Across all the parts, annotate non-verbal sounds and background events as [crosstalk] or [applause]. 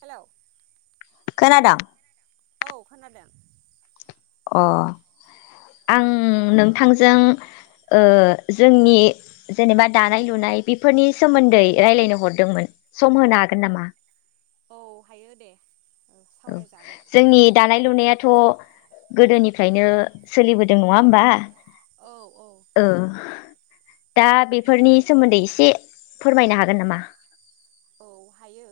Hello [inaudible] खोनादों? औ खोनादों। [inaudible] अ आं नोंथांजों ओ जोंनि जेनेबा दानाय लुनाय बेफोरनि सोमोन्दै रायलायनो हरदोंमोन सम होनो हागोन नामा? औ हायो दे। औ सावरायजागोन जोंनि दानाय लुनायाथ गोदोनिफ्रायनो सोलिबोदों नङा होमबा औ औ दा बेफोरनि सोमोन्दै एसे फोरमायनो हागोन नामा? औ हायो।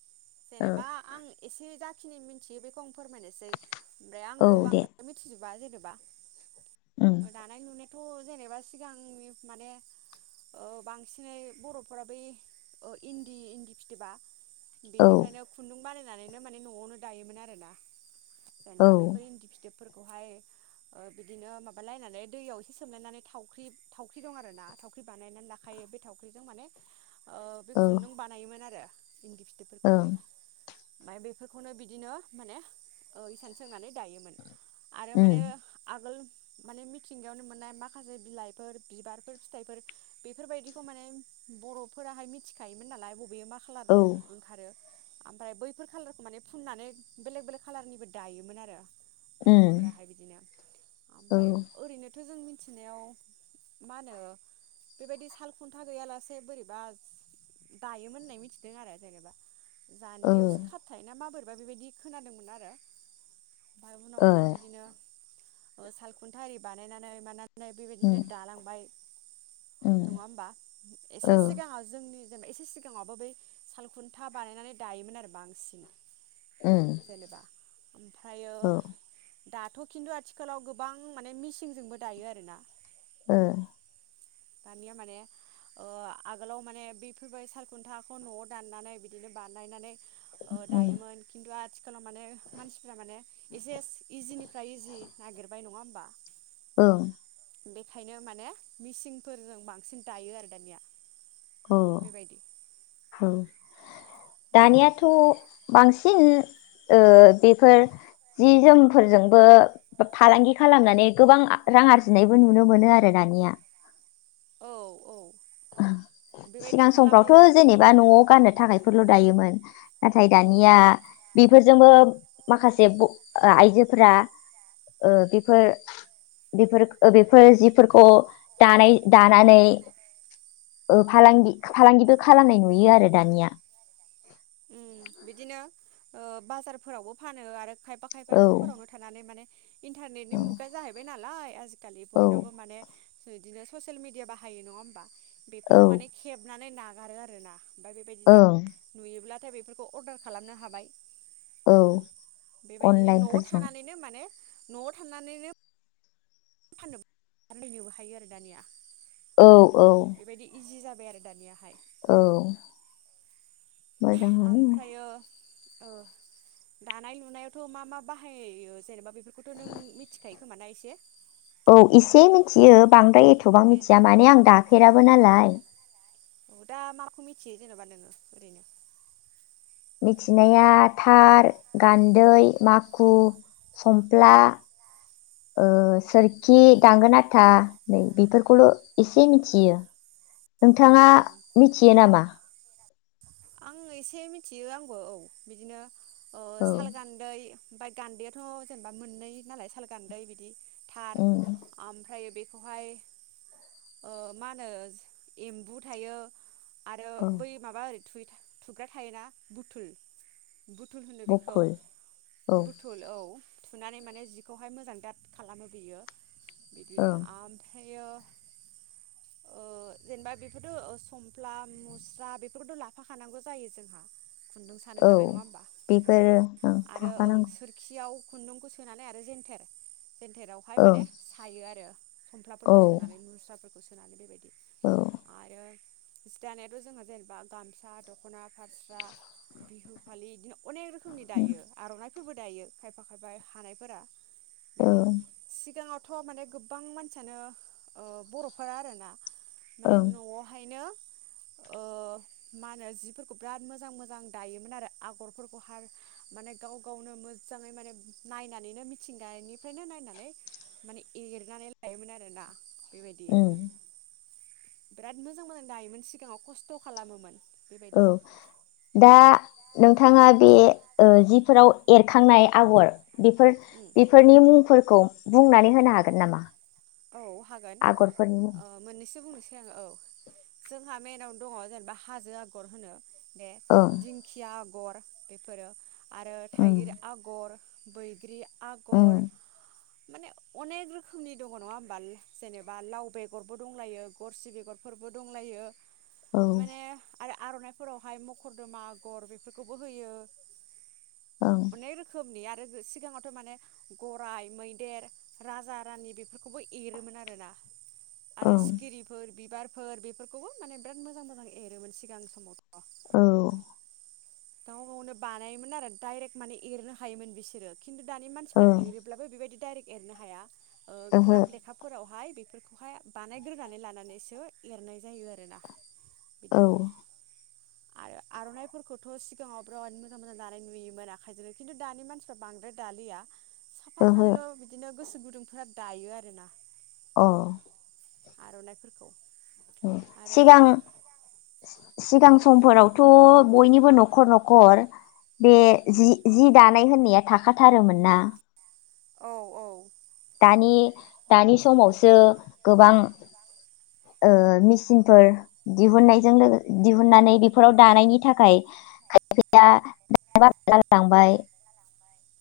[inaudible] औ जेनेबा आं एसे जा बेखिनि मिथियो बेखौ आं फोरमायनोसै। [inaudible] ओमफ्राय औ आंबो दे बांद्राय मिथिजोबा जेनेबा उम बा [inaudible] दानाय लुनाय [inaudible] थ' जेनेबा सिगांनि माने बांसिनै बरफोरा बै इन्दि इन्दि फिथोबा। औ बेनिफ्रायनो खुन्दुं बानाय होननानैनो माने नआवनो दायोमोन आरोना। औ जेनेबा बेफोर इन्दि फिथोब फोरखौहाय बिदिनो माबालायनानै दैयाव एसे सोमलायनानै थावख्रि थावख्रि दं आरोना थावख्रि बानायनानै लाखायो बे थावख्रिजों माने बे औ खुन्दुं बानायोमोन आरो। इन्दि ओं फिथोबफोरखौहाय [inaudible] ओमफ्राय बेफोरखौनो बिदिनो माने ओ इसान सोंनानै दायोमोन। आरो उम माने आगोल माने मिथिंगायावनो मोननाय माखासे बिलाइफोर बिबारफोर फिथाइफोर बेफोरबायदिखौ माने बर'फोराहाय मिथि खा‌योमोन नालाय बेयो मा खालार औ ओंखारो ओमफ्राय बैफोर खाालारखौ माने फुननानै बेलेग बेलेग खाालारनिबो दायोमोन आरो उम बर'फोराहाय बिदिनो औ ओमफ्राय ओरैनोथ जों मि थिनायाव मा होनो बेबायदि साल खुन्था गैयालासे बोरैबा दायोमोन होननाय मिथिदों आरो जेनेबा ओ जानजियावसो खाबथायो ना माबोरै बा बेबायदि खोनादोंमोन आरो बाय ओ उनावहायथ बिदिनो ओ सालखुन्था आरि बानायनानै मा नाय उम बेबायदिनो दालांबाय उम नङा होमबा औ एसे सिगाङाव जोंनि जेनेबा एसे सिगाङावबो बै सालखुन्था बानायनानै दायोमोन आरो बांसिन उम जेनेबा ओमफ्राय औ दाथ' खिन्थु आथिखालाव गोबां माने मिसिंजोंबो दायो आरोना ओ दानिया माने ओ आगोलाव माने बे फैबाय सालखुन्थाखौ न'आव दाननानै बिदिनो बानायनानै ओ उम दायोमोन खिन्थु आथिखालाव माने मानसि फोरा माने एसे इजिनिफ्राय इजि नागिरबाय नङा होमबा औ बेखायनो माने मिसिंफोरजों बांसिन दायो आरो दानिया औ बेबायदि औ दानियाथ' बांसिन ओ बेफोर जि जोमफोरजोंबो फालांगि खालामनानै गोबां रां आरजिनायबो नुनो मोनो आरो दानिया औ औ बेबायदि सिगां खालामो समफ्रावथ' जेनेबा न'आव गाननो थाखायफोरल' दायोमोन नाथाय औ दानिया बेफोरजोंबो माखासे ब आइजोफोरा ओ बेफोर बेफोर बेफोर जिफोरखौ दानाय दानानै ओ फालांगि फालांगिबो खालामनाय नुयो आरो दानिया उम बिदिनो ओ बाजारफोरावबो फानो आरो खायबा खायबा औ न'फोरावनो थानानै माने इन्टारनेटनि औ मुगा जाहैबाय नालाय दालि औ बयनावबो माने इदिनो ससियेल मिडिया बाहायो नङा ओमबा। औ बेफोरखौ माने खेबनानै ना गारो आरोना। ओमफाय बेबायदिनो ओं नुयोब्ला नाथाय बेफोरखौ अर्डार खालामनो हाबाय। औ बेबायदिनो न'आव अनलाइनफोरजों थानानैनो माने न'आव थांनानैनो फाननोबो [unintelligible] हायो आरो दानिया। औ। औ बेबायदि इजि जाब बाय आरो दानियाहाय। औ। मोजां मोनो। ओमफ्रायो ओ दानाय लुनायावथ' मा मा बाहायो जेनेबा बेफोरखौथ' नों मिथिखायो खोमा ना एसे। औ एसे मिथियो बांद द्राय एथ'बां दे मिथिया औ माने आं दाफेराबो नालाय। दा माखौ मिथियो जेन'बा नोङो ओरैनो। मिथिनाया थार, गान्दै, माखु, समफ्ला ओ सोरखि, दांगोन आथा नै बेफोरखौल' एसे मिथियो। औ नोंथाङा मिथियो नामा? आं एसे मिथियो आंबो औ बिदिनो अ औ साल, गान्दै ओमफाय गान्दैआथ' जेनेबा मोननै नालाय साल गान्दै बिदि। थार उम आमफ्रायो बे खौहाय ओ मा होनो एम्बु थायो। आरो औ बै माबा आरै थुग्रा थायोना बुथुल बुथुल होनो बेखौ बखुल औ बुथुल औ। थुनानै माने जिखौहाय मोजां दाद खालामो बियो। बिदि ओं आमफ्राय बेयो ओ जेनेबा बेफोरो समफ्ला मुस्रा बेफोरखौथ' ला फाखानांगौ जायो जोंहा। खुन्दुं सानो औ थाखाय नङा ओमबा बेफोरो बेबायदि ओं आरो ओं थाफानांगौ सोरखियाव खुन्दुंखौ सोनानै आरो जेेनथेर जेेनथेरावहाय ओं माने सायो आरो औ समफ्लाफोरखौ सोनानै मुस्राफोरखौ सो नानै बेबायदि औ। आरो जि दानायाथ' जोंहा जेनेबा गाम सा, दख'ना, फास्रा, बिहु फालि बिदिनो अनेक रोखोमनि दायो आर'नाइ फोरबो दायो खायफा खायफा हानायफोरा। बिदि ओं सिगाङाव थ' माने गोबां मानसियानो ओ बर'फोरा आरोना माने ओं न'आवहायनो ओ मानो जिफोरखौ बिराद मोजां मोजां दायोमोन आरो आगरफोरखौ हार माने गाव गावनो मोजाङै माने नायनानैनो मिथिंगानिफ्रायनो नायनानै माने एरनानै लायोमोन आरोना। बेबायदि उम बिराद मोजां मोजां दायोमोन सिगाङाव खस्थ' खालामो मोन। औ दा नोंथां थाङा बे जिफोराव एरखांनाय आगर बेफोर उम बेफोरनि मुंफोर खौ बुंनानै होनो हागोन नामा? औ हागोन आगरफोरनि मुं ओ मोननैसो बुंनोसै आङो औ। जोंहा मेइनाव दं जेनेबा हाजो आगर बे ओं दिंखिया आग गर बेफोरो। आरो उम थाइगिर आगर बैग्रि आगर उम माने अनेक रोखोमनि दं दङ' नङा होमबा जेनेबा लाव बेगरबो दंलायो गरसि बेगरफोरबो दंलायो औ माने आरो आर'नाइफोरावहाय मखरदोमा आगर बेफोरखौबो होयो। ओं अनेक रोखोमनि आरो सिगाङावथ' माने गराय, मैदेर, राजा, रानि बेफोरखौबो एरोमोन आरो ना। आरो ओं सिखिरिफोर बिबार फोर बेफोरखौबो माने बिराद मोजां मोजां एरोमोन सिगां समावथ'। औ गाव गावनो बानायोमोन आरो डायरेक्ट माने एरनो हायोमोन बिसोरो। खिन्थु दानि मानसिफ्रा ओं एरोब्लाबो बेबायदि दाइरेक्ट एरनो हाया ओ ओहो ग्राब लेखाफोरावहाय बे बेफोरखौहाय बानायग्रोनानै लानानैसो एरनाय जायो आरोना। बिदि औ आरो आर'नायफोरखौ थ' सिगाङाव बिराद मोजां मोजां दानाय नुयोमोन आखाइजोंनो खिन्थु दानि मानसिफ्रा बांद्राय दालिया साफा ओहो सानैल' बिदिनो गोसो गुदुंफोरा दायो आरोना औ आर'नाइफोरखौ अ आरो सिगां सिगां औ समफोरावथ' बयनिबो न'खर नखर न'खर बे जि-जि दानाय होननाया थाखाथारोमोन ना औ दानि-दानि समावसो गोबां ओ मेचिनफोर दिहुननायजों लो दिहुननानै बेफोराव दानायनि थाखाय खायफाया दानो बाग्रा जालांबाय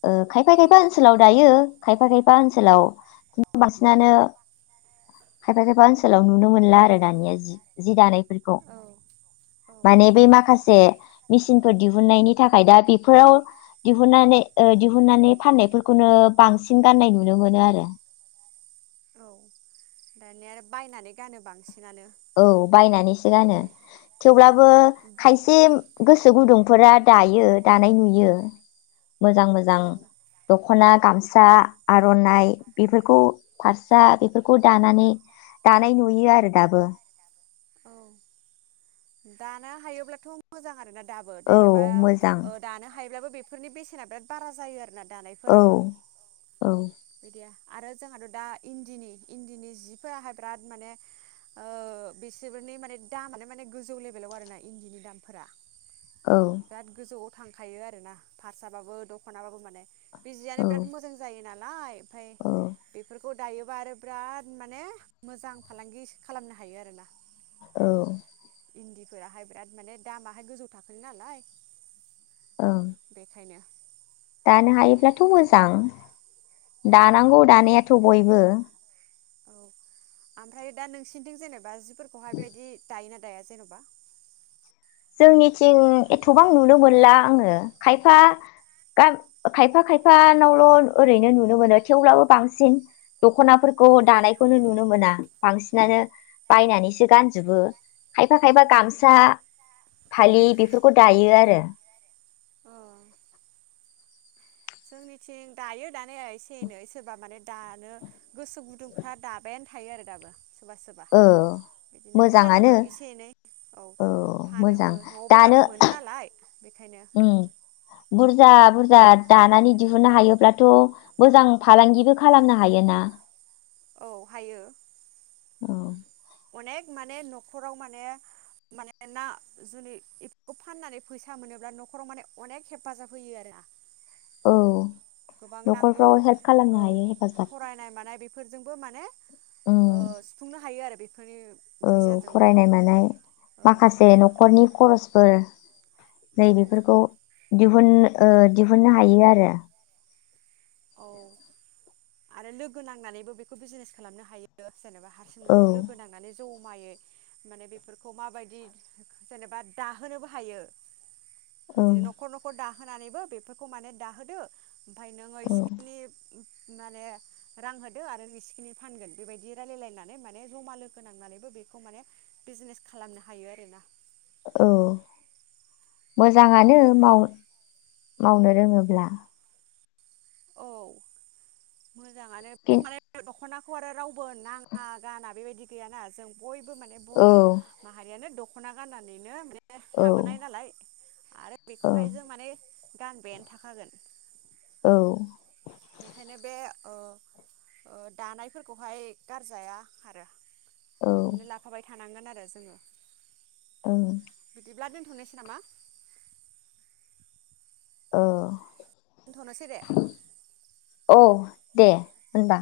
ओ खायफा खायफा औ ओनसोलाव दायो खायफा खायफा ओनसोलाव खिन्थु बांसिनानो खायफा खायफा ओनसोलाव नुनो मोनला आरो दानिया जि जि दानायफोरखौ औ माने बै माखासे मेचिनफोर दिहुननायनि थाखाय दा बेफोराव दिहुननानै ओ दिहुुननानै फाननायफोरखौनो बांसिन गाननाय नुनो मोनो आरो दानि आरो बायनानै गानो बांसिन औ बायनानैसो गानो औ थेवब्लाबो खायसे गोसो गुदुं फोरा दायो दानाय नुयो मोजां मोजां दख'ना गामसा सा आर'नाइ बेफोरखौ फास्रा बेफोरखौ दानानै दानाय नुयो आरो दाबो औ दानो हायोब्लाथ' मोजां आरोना दाबो औ जेनेबा मोजां ओ दानो हायो बो बेफोरनि बेसेना बिराद बारा जायो आरोना औ दानायफोराबो औ बिदिया आरो जोंहाथ' दा इन्दिनि इन्दिनि सिफोराहाय बिराद माने बिसोरनि माने दामानो माने गोजौ लेभेलाव आरो ना इन्दिनि दामफोरा औ बिराद गोजौआव थांखायो आरोना फारसा बाबो दख'नाबाबो माने बि जियानो औ बिराद मोजां जायो नालाय ओमफ्राय औ बेफोरखौ खौ दायोबा आरो बिराद माने मोजां फालांगि खालामनो हायो आरोना औ इन्दिफोराहाय बिराद माने दामाहाय गोजौ थाखोनि नालाय ओं बेखायनो दानो हायोब्लाथ' मोजां औ दानांगौ दानायाथ' बयबो [unintelligible] औ आमफ्राय दा नोंसिनिथिं जेनेबा फोरखौहाय बेबायदि दायोना दाया जेन'बा जोंनिथिं एथ'बां नुनो मोनला आङो खायफा खायफा खायफानावल' ओरैनो नुनो मोनो थेवब्लाबो बांसिन दख'नाफोरखौ दानायखौनो नुनो मोना बांसिनानो बायनानैसो गानजोबो खायफा खायफा गामसा फालि बेफोरखौ दायो आरो। अ जोंनिथिं दायो दानाया एसे एनै सोरबा माने दानो गोसो गुदुंफ्रा दाबायानो थायो आरो दाबो सोरबा सोरबा औ बिदिनो फानोबो मोजाङानो एसे एनै औ फानोबो न'आवबो गाननो मोनो नालाय। बेखायनो उ बुरजा बुरजा जा दानानै दिहुननो हायोब्लाथ' मोजां फालांगिबो खालामनो हायो ना। औ हायो। औ। अनेक माने न'खराव माने माने ना जुनि बेफोरखौ फाननानै फैसा मोनोब्ला न'खराव माने अनेक हेफाजाब होयो आरो ना? औ नांगौ न'खरफ्राव हेल्प खालामनो हायो हेफाजाब फोरजोंबो माने उम सुफुंनो हायो आरो। बेफोरनि औ फैसाजोंबो फरायनाय मानाय ओं माखासे न'खरनि खरसफोर। औ नैबेफोरखौ दिहुन ओ दिहुननो हायो आरो। औ [inaudible] आरो लोगो नांनानैबो बेखौ बिजिनेस खालामनो हायो। जेनेबा हारसिं औ नआव लोगो नांनानै [inaudible] जमायै माने बेफोरखौ माबायदि जेनेबा दाहोनोबो हायो। [inaudible] औ बिदिनो न'खर न'खर दाह होनानैबो बेफोरखौ माने दाहोदो। ओमफाय नों ओइस औ ओ माने रां होदो आरो इसेखिनि फानगोन बेबायदि रायलायलायनानै माने जमा लोगो नांनानैबो बेखौ माने बिजनेस खालामनो हायो आरोना। औ मोजाङानो माव मावनो रोङोब्ला। औ। [inaudible] खिन फुवारो राव [inaudible] गुबोन नाङा गाना बेबायदि गैयाना जों बयबो माने बर' औ माहारियानो दख दख'ना गाननानैनो ए औ थाबोनाय नालाय। [inaudible] आरो औ बेखौहाय जों माने [inaudible] गानबायानो थाखागोन। औ। बेखायनो बे ओ - ओ दानायफोरखौहाय गारजाया आरो। औ बिदिनो लाफाबाय थानांगोन आ जोङो ओं बिदिब्ला दोन नोसै नामा? अ दोनथ'नोसै दे। औ दे होनबा।